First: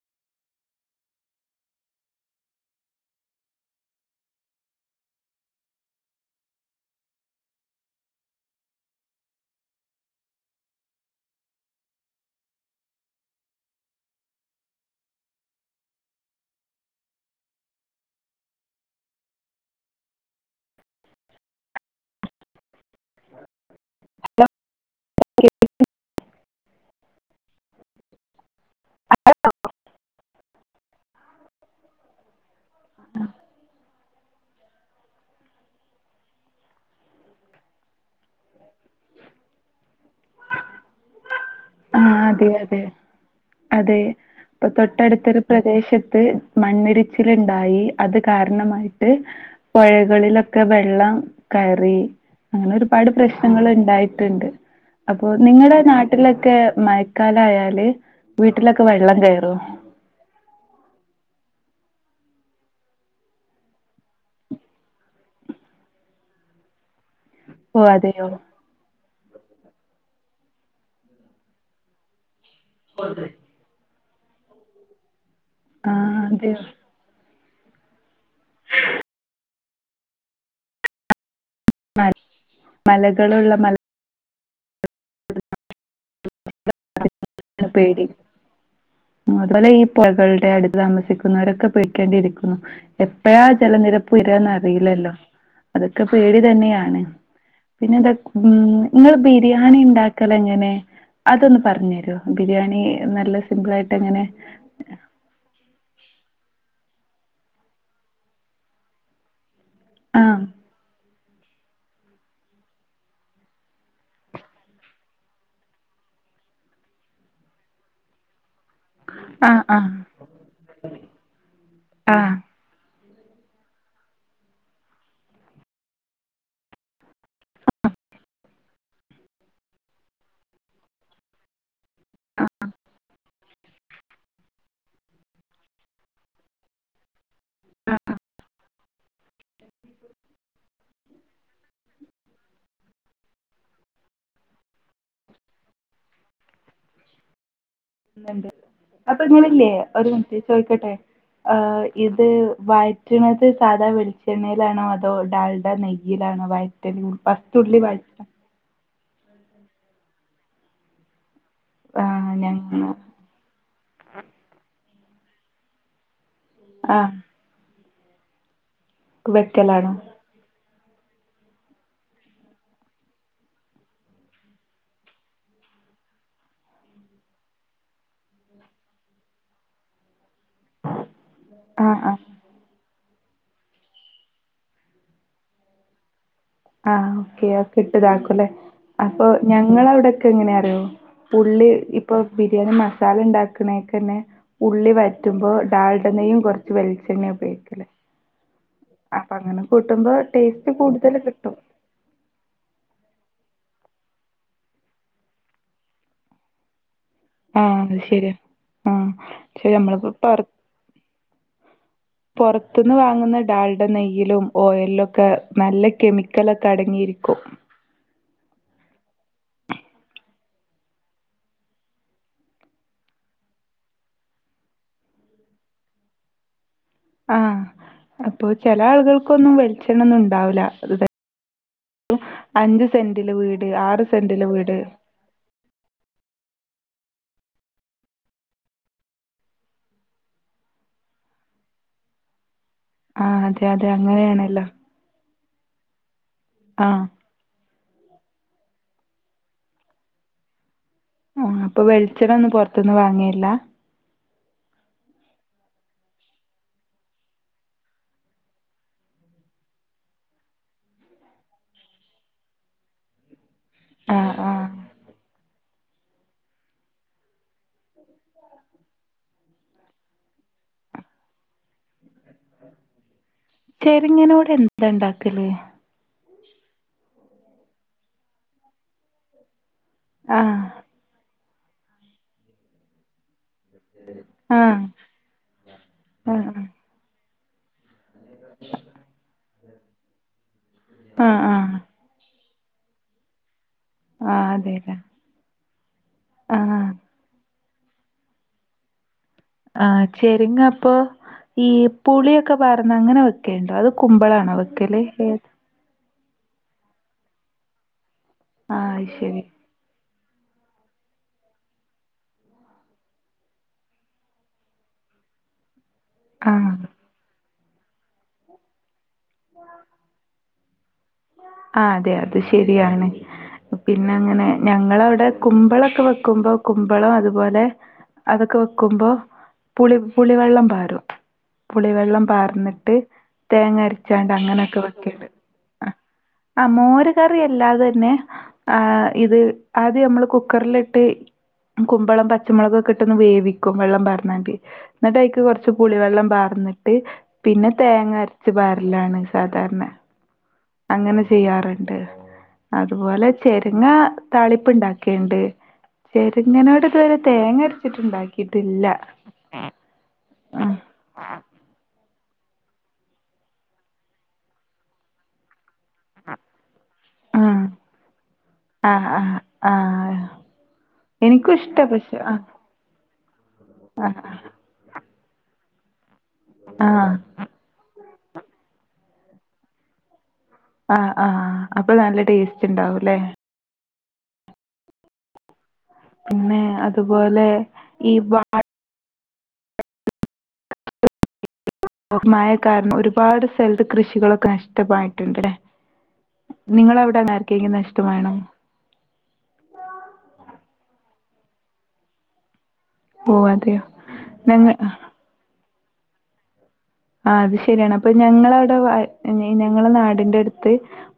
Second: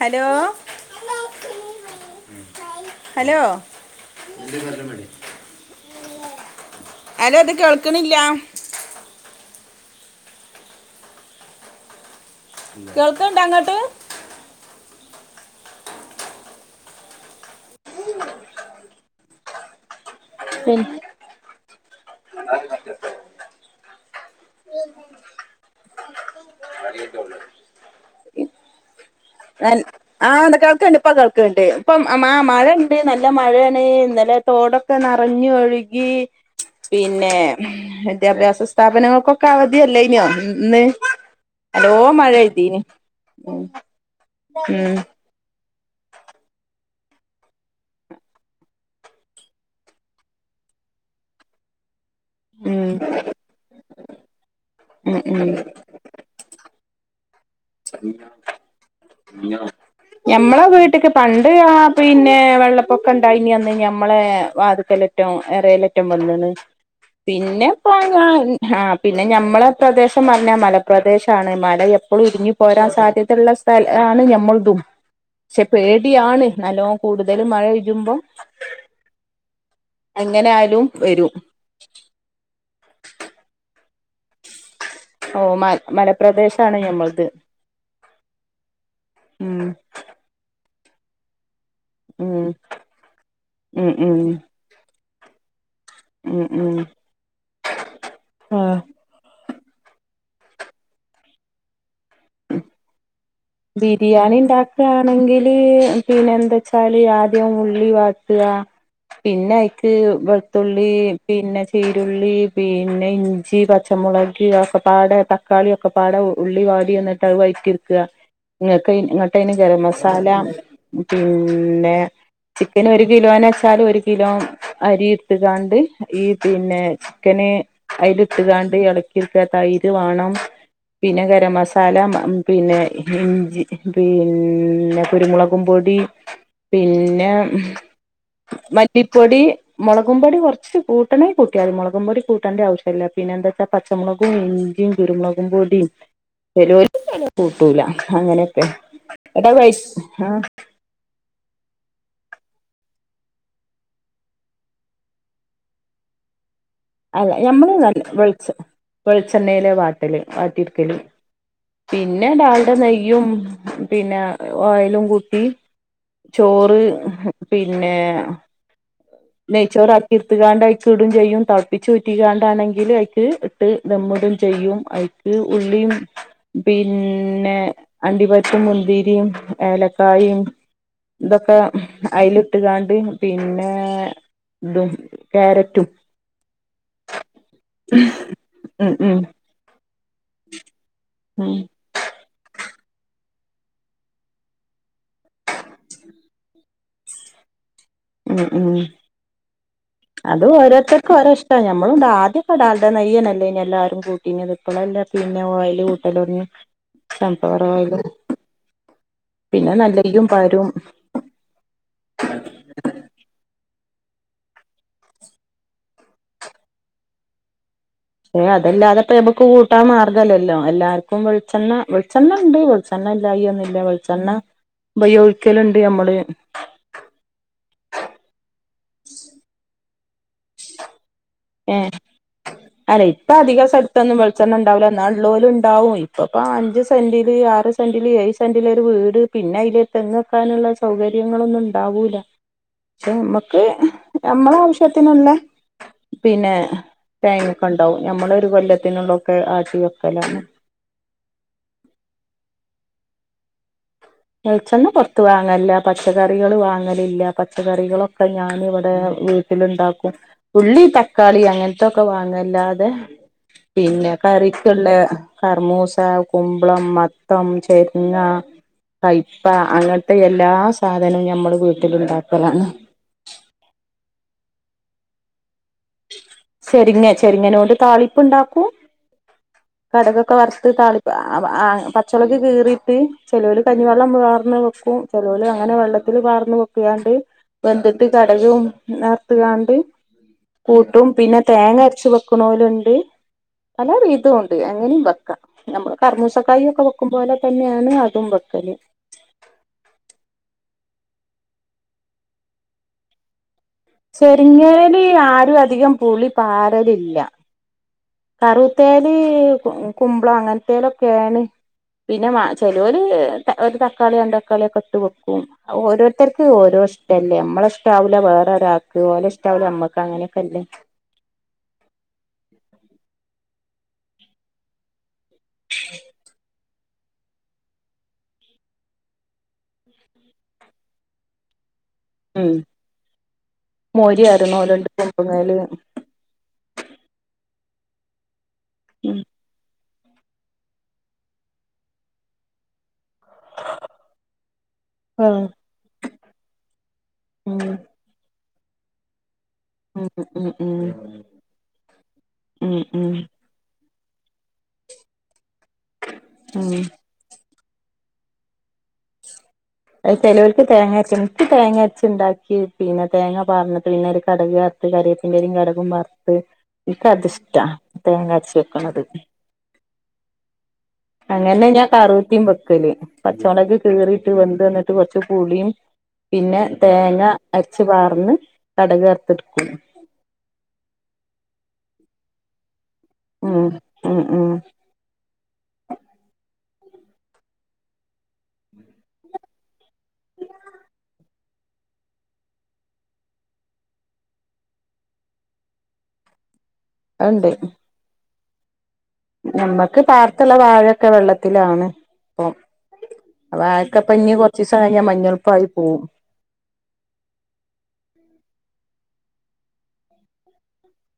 Hello hello hello ഇത് കേൾക്കണില്ല കേൾക്കുന്നുണ്ടാ അങ്ങട്ട് ഉം [inaudible] [unintelligible] ആഹ് എന്താ കേൾക്കണ്ട് ഇപ്പ കേൾക്കണ്ട് ഇപ്പം ആ മഴയുണ്ട് നല്ല മഴയാണ് ഇന്നലെ തോടൊക്കെ നറഞ്ഞ് ഒഴുകി പിന്നെ വിദ്യാഭ്യാസ സ്ഥാപനങ്ങക്കൊക്കെ അവധിയല്ലേനോ ഇന്ന് ആ നല്ലോം മഴ അതെ പെയ്തീന് അതെ ഉം അതെ ഇപ്പൊ ഉം തൊട്ടടുത്തൊരു പ്രദേശത്ത് മണ്ണിടിച്ചിലിണ്ടായി അത് കാരണമായിട്ട് പൊഴകളിലൊക്കെ വെള്ളം കയറി ഉം അങ്ങനൊരുപാട് പ്രശ്നങ്ങളിണ്ടായിട്ടുണ്ട് ഉം അപ്പൊ ഉം നിങ്ങടെ നാട്ടിലൊക്കെ മഴ ക്കാലായല് വീട്ടിലൊക്കെ വെള്ളം കയറുവോ ഞമ്മളെ വീട്ടക്ക് പണ്ട് ആ പിന്നെ വെള്ളപ്പൊക്കണ്ടായിനി അന്ന് ഞമ്മളെ വാതിക്കലാ യിട്ടും എറേലറ്റം വന്നേണ് പിന്നെ ഓ ഇപ്പം അതെയോ ഞാൻ ആഹ് പിന്നെ ഞമ്മളെ പ്രദേശം പറഞ്ഞാ മലപ്രദേശാണ് മല എപ്പളും ഇടിഞ്ഞ് പോരാൻ സാധ്യതയുള്ള സ്ഥലാണ് ഞമ്മൾതും പക്ഷെ ആ പേടിയാണ് അതെയോ നല്ലോം കൂടുതല് മഴ പെയ്യുമ്പം എങ്ങനെ ആയാലും വരും മ മലകളുള്ള മൽ ഓ മൽ മലപ്രദേശാണ് ഞമ്മൾത് പേടി ഉം പൊഴകളുടെ അടുത്ത് താമസിക്കുന്നവരൊക്കെ പേ ഉം ക്കേണ്ടിയിരിക്കുന്നു എപ്പഴാ ഉം ജലനിരപ്പ് ഉം ഉയരാന്നറിയില്ലല്ലോ അതൊക്കെ ഉം പേടി ഉം തന്നെയാണ് പിന്നെന്താ ഉം ആഹ് ഇങ്ങള് ബിരിയാണി ഉണ്ടാക്കലെങ്ങനെ അതൊന്ന് പറഞ്ഞ് തരുവോ ബിരിയാണി നല്ല സിമ്പിൾ ആയിട്ട് എങ്ങനെ ബിരിയാണി ഉണ്ടാ ക്കാണെങ്കില് പിന്നെന്തച്ചാല് ആദ്യം ഉള്ളി വാട്ടുക പിന്നെ അയിക്ക് ആ വെളുത്തുള്ളീ പിന്നെ ചീരുള്ളി പിന്നെ ഇഞ്ചി പച്ചമുളക് അയൊക്കെപ്പാടെ ത തക്കാളി ഒക്കെപ്പാടെ ഉള്ളി വാടി എന്നിട്ട് അത് വയറ്റി എടുക്കുക എന്നിട്ട് അയിൻ ആ എന്നിട്ടങ്ങട്ടയിന് ആ ഗരം മസാല പിന്നെ ആ ചിക്കന് ഒരു കിലോന്ന് വച്ചാല് ഒരു കിലോ അരിയിട്ട് കാണ്ട് ഈ പിന്നെ ചിക്കന് അയിലിട്ട്കാണ്ട് ഇളക്കിയെടുക്കുക തൈര് വാണം പിന്നെ ഗരം മസാ സാല പിന്നെ ഇഞ്ചി പിന്നെ കുരുമുളകും പൊടി പിന്നെ മല്ലിപ്പൊടി മുളകും പൊടി കുറച്ച് കൂട്ടണേ കൂട്ടിയാ മതി മുളകും പൊടി കൂട്ടേണ്ട ആവശ്യം ഇല്ല പിന്നെ എന്താ വച്ചാ പച്ചമുളകും ഇഞ്ചിയും കുരുമുളകും പൊടിയും [unintelligible] കൂട്ടൂല ണ്ട് അങ്ങനെയൊക്കെ അപ്പൊ എടാ ഇങ്ങളില്ലേ വൈ ആ അത് ചോദിക്കട്ടെ ആ ഇത് വഴറ്റണുന്നത് സാധാ വെളിച്ചെണ്ണയിലാണോ അതോ ഡാൽഡ നെയ്യിയിലാണോ വ അല്ല ഞമ്മള് നല്ല വെളിച്ചെ വെളിച്ചെണ്ണയിലെ വാട്ടല് വാട്ടിയെക്കല് ആ പിന്നെ ഡാൾട ഞങ്ങ നെയ്യും പിന്നെ ഓയിലും കുട്ടി ചോറ് ആ പിന്നെ നെയ്ച്ചോറ് വെക്കലാണോ കീർത്തുകാണ്ട്ഐക്ക ഇടും ചെയ്യും തളപ്പിച്ച്റ്റി കാണ്ടാണെങ്കിൽ അഐക്ക് ഇട്ട് നമ്മിടും ചെയ്യും അയി ത് ഉള്ളിയും പിന്നെ അണ്ടിപരിപ്പും മുന്തിരിയും ഏലക്കായും ഇതൊക്കെ ആഹ് ആഹ് അയിലിട്ട്കാണ്ട് പിന്നെ ഇതും ക്യാരറ്റും ആ ഓക്കെ അക്കെ ഇട്ട്താക്കും അല്ലേ ഉം ഉം അപ്പൊ ഞങ്ങളവിടെ ക്കെ എങ്ങന അറിയോ ഉം ഉള്ളി ഇപ്പൊ ബിരിയാണി മസാല ഉണ്ടാക്കണേക്കെ ന്നെ ഉള്ളി വഴ് റ്റുമ്പോ ഡാൽഡെണ്ണയും കുറച്ച് വെളിച്ചെണ്ണയും ഉപയോഗിക്കല്ലേ ഉം ഉം അപ്പൊ അങ്ങനെ കൂട്ടുമ്പോ ടേസ്റ്റ് കൂടുതല് കി ആ ഞമ്മളു ണ്ടാ ആദ്യക്കെ ഡാൾഡ നെയ്യന്നെല്ലേ ഇ എല്ലാരും കൂട്ടിനീ ഇപ്പളെല്ലേ പിന്നെ ഓയില് കൂട്ടല് ഒടങ്ങിയെ ആഹ് അത് ശരി ആഹ് പക്ഷെ പിന്നെ നമ്മളിപ്പോ നല്ലരിക്കും പൊറ പാരും പൊറത്തുന്ന് വാങ്ങുന്ന ഡാളുടെ നെയ്യയിലും ഓയലിലൊക്കെ നല്ല കെമിക്കലൊക്കെ അടങ്ങിയിരിക്കും ഏ അതല്ലാതെ പ്പ ഞബക്ക് കൂട്ടാൻ മാർഗല്ലല്ലോ എല്ലാർക്കും വെളെണ്ണ വെണ്ണ ഉണ്ട് ച്ചെണ്ണ ഇല്ലായി ഒന്നില്ല വെളിച്ചെണ്ണ ബയോഗിക്കലുണ്ട് നമ്മള് ആഹ് അപ്പൊ ചെല ആളുകൾക്കൊന്നും വെളിച്ചെണ്ണ ഒന്നും ഉണ്ടാവില്ല അതെ ഏ അല്ല സെന്റില് ഇപ്പ അധിക വീട് ആറ് സ്ഥലത്തൊന്നും സെന്റില് വെളിച്ചെണ്ണ വീട് ഉണ്ടാവില്ല എന്നാ ള്ളോരുണ്ടാവും ഇപ്പപ്പോ അഞ്ച് സെന്റിില് ആറ് സെന്റില് ഏഴ് സെന്റില് ഒരു വീട് പിന്നെ അതില് പ്പ തെങ്ങക്കാനുള്ള സൗകര്യങ്ങളൊന്നും ഉണ്ടാവൂല പക്ഷെ നമ്മുക്ക് നമ്മളെ ആണല്ലേ ആവശ്യത്തിനുള്ള പിന്നെ ആ തേങ്ങക്കെ ഉണ്ടാവും നമ്മളൊ ഒരു കൊല്ലത്തിനുള്ളൊക്കെ ആക്കി വെക്കല ആഹ് അപ്പൊ വെളിച്ചെണ്ണ ഒന്നും പുറത്തൊന്ന് വാങ്ങിയല്ല വെളിച്ചണ്ണ പുത്ത് വാങ്ങലില്ല പച്ചക്കറികൾ വാങ്ങലില്ല പച്ചക്കറികളൊക്കെ ഞാനിവിടെ ക്കലുണ്ടാക്കും ഉള്ളി തക്കാളി അങ്ങനത്തൊക്കെ വാങ്ങല്ലാതെ പിന്നെ ആ ആ കറിക്കുള്ള കറുമൂസ കുമ്പളം മത്തം ചെരിങ്ങ കൈപ്പ അങ്ങനത്തെ എല്ലാ സാധനവും ഞമ്മളു വീട്ടില് ഉണ്ടാക്കലാണ് ചെരിങ്ങനൂര് എന്താ ഉണ്ടാക്കല് ചെരിങ്ങ ചെരിങ്ങനൂ കൊണ്ട് താളിപ്പ് ഉണ്ടാക്കൂ കടുകൊക്കെ ആ വറുത്ത് താളി ആ പച്ചളുക് കീറിയിട്ട് ചെലോര് കഞ്ഞിവെള്ളം വാർന്ന് ആ വെക്കും ചെലോര് അങ്ങനെ വെള്ളത്തിൽ ആ വാർന്ന് വെക്കിയാണ്ട് വെന്തിട്ട് കടുകും നാർത്തുകാണ്ട് കൂട്ടും ആ പിന്നെ ആ തേങ്ങ അരച്ച് ക്കുണോലുണ്ട് പല രീതി ആ കൊണ്ട് അതെല്ലേ ക്കാം നമ്മള് ആ കറുമൂസക്കായ ഒക്കെ വെക്കും പോലെ തന്നെയാണ് അതും വെക്കല് ആഹ് ച്ചെരിങ്ങ അപ്പൊ ഈ പുളിയൊക്കെ പർന്ന് അങ്ങനെ വെക്കണ്ടോ അത് കുമ്പളാണോ ച്ചെരിങ്ങേല് വെക്കല് ഏത് ആരും അധികം പുളി പാറലില്ല ആ അത് കറുത്തേല് ശരി കുമ്പളം അങ്ങനത്തേലൊക്കെയാണ് പിന്നെ മാ ചെലോര് ഒരു തക്കാളി രണ്ട് തക്കാളി ഒക്കെ ഇട്ട് വെക്കും അ ഓരോരു ത്തർക്ക് ആ ഓരോ ഇഷ്ടല്ലേ നമ്മള ഇഷ്ടാവില്ല വേറെ ഒരാക്ക് ഓലോ ഇഷ്ടാവില്ല നമ്മക്ക് അങ്ങനക്കെയല്ലേ അങ്ങനെയൊക്കെല്ലേ ആ അതെ അതെ ശെരിയാണ് പിന്നെ അങ്ങനെ ഞങ്ങളവിടെ കുമ്പളൊക്കെ വെക്കുമ്പോ കുമ്പളം അതുപോലെ അതൊക്കെ വെക്കുമ്പോ പുളി പുളിവെള്ളം പാരും പുളിവെ വെള്ളം ഉം പാർന്നിട്ട് തേങ്ങരച്ചാണ്ട് അങ്ങനൊക്കെ വെക്കെണ്ട് നല്ലത് ആ മോര് കറി അല്ലാതെ തന്നെ ആഹ് ഇത് ആദ്യ നമ്മള് കുക്കറിലിട്ട് കുമ്പളം പച്ചമുളകെക്കെ ഇ ഇട്ടൊന്ന് വേവിക്കും വെള്ളം പാർന്നാണ്ട് ഇന്ന്ട്ടയിക്ക് ആഹ് കൊറച്ച് പുളിവെള്ളം പാർന്ന്ട്ട് ഉം പിന്നെ തേങ്ങ അരച്ച് പാരലാണ് സാധാരണ ഉം ഉം ഉം അങ്ങനെ ചെയ്യാറ്ണ്ട്. ഉം ഉം അതുപോലെ ചെരങ്ങാ താളിപ്പ് ഇണ്ടാക്കേണ്ട് ചെരങ്ങനോട് ഉം ഇതുവരെ തേങ്ങ അരച്ചിട്ട് ഇണ്ടാക്കിട്ടില്ല അഹ് ചെലോല്ക്ക് തേങ്ങര്ച്ചും ഇക്ക് തേങ്ങര് ച്ച്ണ്ടാക്കി പിന്നെ തേങ്ങ പാർന്ന്ട്ട് പിന്നെ ഒരു കടക് വറുത്ത് കരിവേപ്പിന്റെലിം കടുകും പാർ ട്ട് ഇന്ക്കതിഷ്ടാ ആഹ് തേങ്ങ അരച്ച് വെക്ക്ണത് ആഹ് ആഹ് ആഹ് എനിക്കും അങ്ങനെ ഇഷ്ടാ ഞാൻ പക്ഷെ കറൂത്തിം ആഹ് വെ ക്കല് പച്ചമൊളക്ക് ആഹ് കീറിട്ട് വെന്ത് വന്ന്ട്ട് കൊറച്ച് പുളിയും പിന്നെ ആഹ് തേങ്ങ അരച്ച് പാർന്ന് കടക് വർത്ത്ട്ക്കും ആഹ് ആഹ് അപ്പം നല്ല ടേസ്റ്റ്ണ്ടാവുല്ലേ ഉം ഉം ഉം പിന്നെ അതുപോലെ ഈ [unintelligible] ഓഹ് മഴ കാരണം ഒരുപാട് സല്ത്ത് കൃഷികളൊക്കെ നഷ്ടമായിട്ട്ണ്ട്ല്ലേ നിങ്ങളവിടെ അങ്ങനെ ആർക്കേലും നഷ്ടമായിണോ ഞമ്മക്ക് പാട്ത്ത്ള്ളെ വാഴൊക്കെ വെള്ളത്തിലാണ് ഇപ്പം ഓഹ് അതെയോ വാഴക്കപ്പഞ്ഞ് ഞങ്ങ കൊറച്ചീസായാ മഞ്ഞൾപ്പായി പോവും ആഹ് അത് ശരിയാണ് അപ്പൊ ഞങ്ങളവിടെ വാഴ് ഇഞ്ഞ് ഞങ്ങളെ നാടിന്റെട്ത്ത്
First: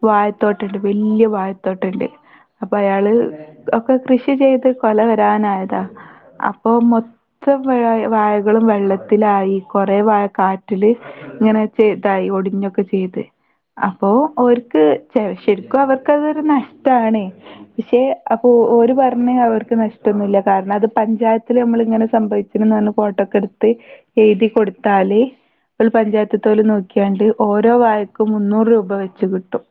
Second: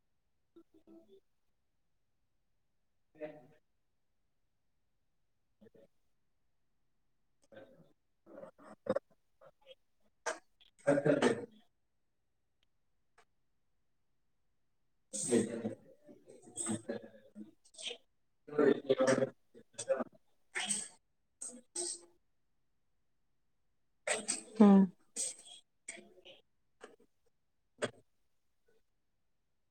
വാഴത്തോട്ടണ്ട് വെല്ല്യ വാഴത്തോട്ടണ്ട് അപ്പ അയാള് ഒക്കെ കൃഷി ചെയ്ത് കൊലവരാനായതാ അപ്പൊ മൊ ത്തം വഴയ വാഴകളും വെള്ളത്തിലായി കൊറേ വാഴ കാറ്റ്ല് ഇങ്ങനെ ചെ ഇതായി ഒടിഞ്ഞൊക്കെ ചെയ്ത് അപ്പോ ഓര് ക്ക് ചെവെ ശരിക്കും അവര്ക്കതൊരു നഷ്ടാണ് പക്ഷെ അപ്പോ ഓര് പറഞ്ഞ് അവർക്ക് നഷ്ടൊന്നുല്ല കാരണം അത് പഞ്ചായത്തില് ഞമ്മള് ഇങ്ങനെ സംഭവി ച്ച്ണ്ന്നർഞ്ഞ് ഫോട്ടൊക്കെട്ത്ത് എഴുതി ഉം കൊടുത്താല് ഫുൾ പഞ്ചായത്ത്ത്തോല് നോക്കിയാണ്ട് ഓരോ വാഴക്കും മുന്നൂറ് രൂപ വെച്ച് കിട്ടും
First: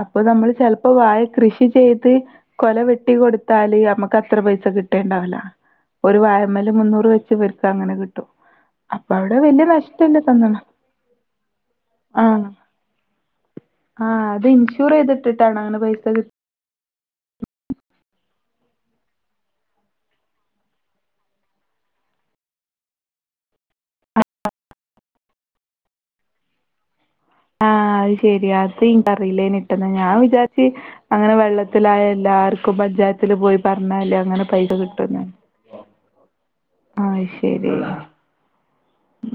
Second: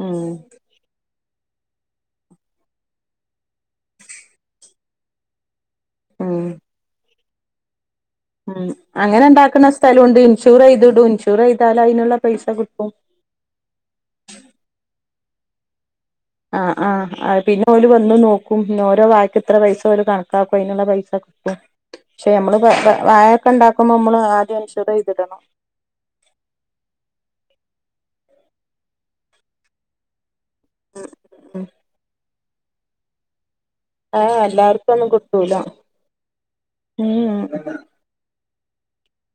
അപ്പം ഉം ഞമ്മള് ചെല്പ്പം വാഴകൃഷി ചെയ് ത് കൊല വെട്ടി കൊട്ത്താല് അമ്മക്കത്ര പൈസ കിട്ടേണ്ടാവൂല്ല ഒരു ഉം വാഴമ്മല് മുന്നൂറ് വെച്ച് ഇവര്ക്കങ്ങനെ കിട്ടും ഉം അപ്പൊ അങ്ങനെ അവിടെ വല്യ ഇണ്ടാക്ക്ണ സ്ഥലുണ്ട് നഷ്ടല്ല തോന്ന്ണ്. ഇൻഷൂറെയ്ത്ടും ഇൻഷൂറെയ്താല് അയിന്ള്ള പൈസ ആഹ് കിട്ടും ആഹ് അത് ഇൻഷൂറെയ്ത്ട്ട്ട്ടാണോ അങ്ങനെ പൈസ കി ആഹ് ആഹ് അഹ് പിന്നെ ഓല് വന്ന് നോക്കും നോരോ വാഴക്ക് ഇത്ര പൈസ ഓര് കണക്കാക്കും അയിനുള്ള പൈസ ക്കും പക്ഷേ അമ്മള് പ പ വാഴൊക്കെ ഇണ്ടാക്കുമ്പോമ്മള് ആദ്യം ഇൻഷൂറെയ്തിടണം ആഹ് അഹ് ശെരിയാ അത് ഇന്ക്ക് അറിയില്ലേനിട്ടോ ഇന്നാ ഞാൻ വിചാര് ച്ച് അങ്ങനെ വെള്ളത്തിലായ എല്ലാർക്കും പഞ്ചായ ത്തില് പോയി പറ്ണാല് ഏഹ് അങ്ങനെ പൈസ എല്ലാർക്കും ഒന്നും കിട്ടുംഞ്ഞാ കിട്ടൂല ആഹ് അഹ് ഉം ശരി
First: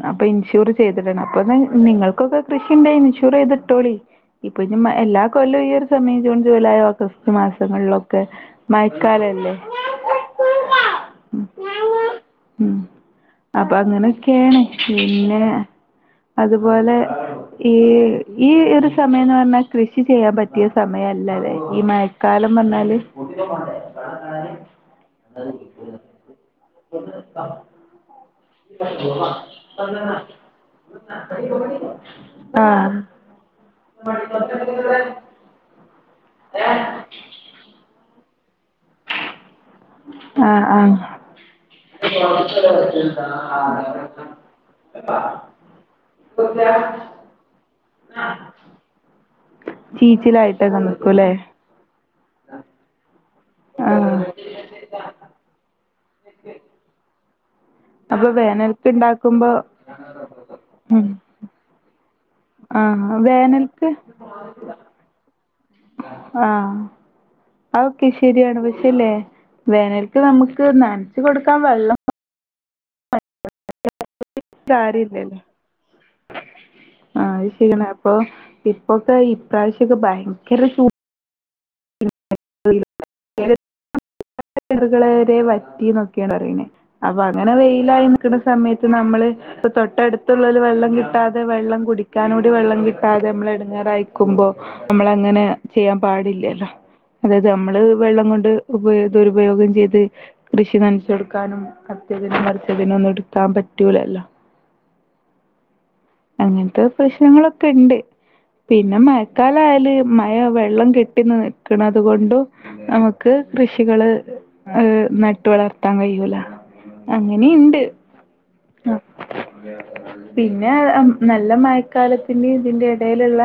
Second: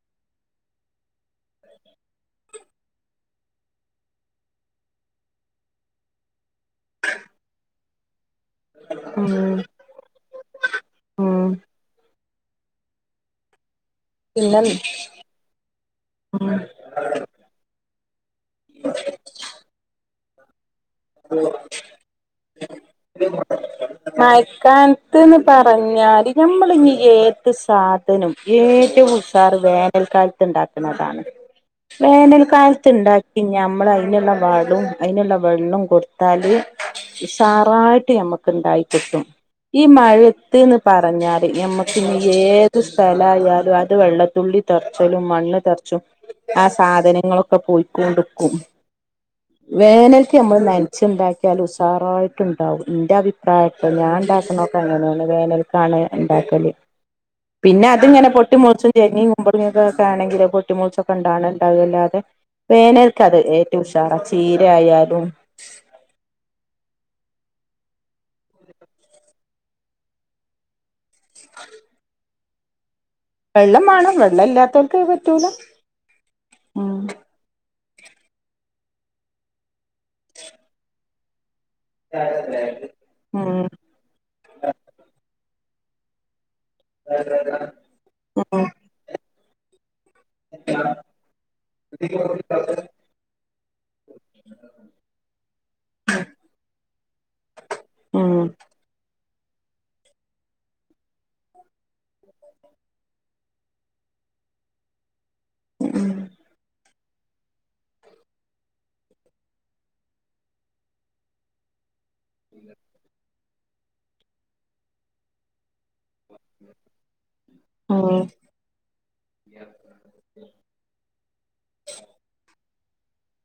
അപ്പെ ഇൻഷൂർ ചെയ്തിടണം അപ്പൊ നി നിങ്ങൾക്കൊക്കെ കൃഷിണ്ടേൽ ഇൻഷൂറെയ്ത്ട്ടോളി ഇപ്പം ഇഞ്ഞ് മഴെ എല്ലാ കൊല്ലും ഈയൊര് സമയം ജൂൺ, ജൂലൈ, ഓഗസ്റ്റ് മാസങ്ങള്ലൊക്കെ ഉം മഴക്കാലല്ലേ ഉം ഉം അപ്പൊ അങ്ങനെ ക്കേണ് പിന്നെ പിന്നെ ഉം അത്പോലെ ഈ ഈ ഒര് സമയന്ന് പറ്ഞ്ഞാ കൃ ഷി ചെയ്യാൻ പറ്റിയ സമയ അല്ലല്ലേ ഈ മഴക്കാലം പർഞ്ഞാല് മഴക്കാല്ത്ത്ന്ന് പറഞ്ഞാല് ഞമ്മള്ഞ്ഞി ഏത് സാ ധനം ഏറ്റവും ഉഷാർ വേനൽക്കാലത്ത് ഇണ്ടാക്ക്ണതാണ് വേനൽക്കാല്ത്ത് ആഹ് ഇണ്ടാ ഈ ഞമ്മളയിന്ള്ള വളും അയിന്ള്ള വെള്ളും കൊടുത്താല് വിഷാറായിട്ട് ഞമ്മക്കന്തൊയി കിട്ടും ഈ ആഹ് മഴത്ത്ന്ന് ആഹ് പറഞ്ഞാല് ഞമ്മക്ക് ഇഞ്ഞ് ഏത് സ്ഥലായാലും അത് വെള്ളത്തുള്ളി തെർച്ചലും മണ്ണ് തെർച്ചും ആ സാധനങ്ങളൊക്കെ പോയി കോണ്ട്ക്കും വേനൽക്ക് ഞമ്മള് ചീച്ചിലായിട്ടൊക്കെ നന്ച്ച് നിക്കൂല്ലേ? ച്ച്ണ്ടാക്കിയാൽ ഉസാറായിട്ട്ണ്ടാവും ഇൻ്റെ അഭിപ്രായാട്ടൊ ഞാൻ ആഹ് ഇണ്ടാക്കണോ അങ്ങനേണ് വേനൽക്കാണ് ഇണ്ടാക്കല് പിന്നെ അപ്പൊ അതിങ്ങനെ പൊട്ടി മൊൾച്ചും ചെരങ്ങി വേനൽക്ക്ണ്ടാക്കുമ്പോ കുമ്പളങ്ങിക്കെ ആണെങ്കില് ഉം പൊട്ടിമൊൾച്ചൊക്കെണ്ടാണെ ഇണ്ടാകണല്ലാതെ ആഹ് വേനൽക്കത് ഏറ്റോം വേനൽക്ക് ഉഷാറാ ചീരയായാലും ആഹ് അത് ഒക്കെ ശെരിയാണ് പക്ഷേ ല്ലേ വേനൽക്ക് നമ്മക്ക് നൻച്ച് കൊടുക്കാൻ വെള്ളം വെള്ളം മാണം വെള്ളം ഇല്ലാത്തോൽക്ക് അത് കാര്യല്ലല്ലോ. പറ്റൂല ഉം അഹ് [unintelligible] ണ് അപ്പൊ ഇപ്പൊക്കെ ഇപ്രാവശ്യൊക്കെ ഭയങ്കര ചൂ ഉം [unintelligible] കെണറ്കള് വരെ വറ്റീന്നൊക്കെയാ പറയണെ അപ്പൊ അങ്ങനെ വെയിലായി നിക്കണ ഉം സമയത്ത് നമ്മള് ഇപ്പൊ തൊട്ടട്ത്തുള്ളോല് വെള്ളം കിട്ടാതെ വെള്ളം കുടിക്കാനൂടി വെള്ളം കിട്ട് ട്ടാതെ ഇമ്മള് എടങ്ങാറയിക്കുമ്പോ അമ്മളങ്ങനെ ചെയ്യാൻ പാടില്ലല്ലോ അതായത് നമ്മള് വെള്ളം ഉം കൊണ്ട് ഉപ് ദുരുപയോഗം ചെയ്ത് കൃഷി നനച്ചൊട്ക്കാനും [unintelligible] മറിച്ചതിനും ഒന്നും ഇട്ക്കാൻ പറ്റൂലല്ലോ അങ്ങൻത്ത് പ്രശ്നങ്ങളൊക്കെ ഇണ്ട് പിന്നെ മയക്കാലായാല് മയ വെള്ളം കെട്ടി നിക്കണത് കൊണ്ടും നമക്ക് കൃഷികള് ഏഹ് നട്ട് വളർ ത്താൻ കയൂല അങ്ങനിം ഇണ്ട് [inaudible] പിന്നെ എം നല്ല മഴക്കാലത്തിന്റെ ഇതിൻ്റെം എടേല്ള്ള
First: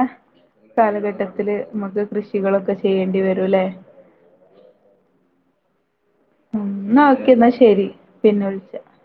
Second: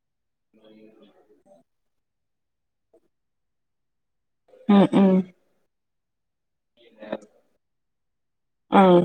കാലഘട്ടത്തില് ഇമ്മക്ക് കൃഷികളൊക്കെ ചെയ്യേണ്ടി വരുല്ലേ ഉം ഉം ഉം ഇന്നാ ഓക്കെ ഇന്നാ ശെരി പിന്നെ വിളിച്ചാ ആഹ്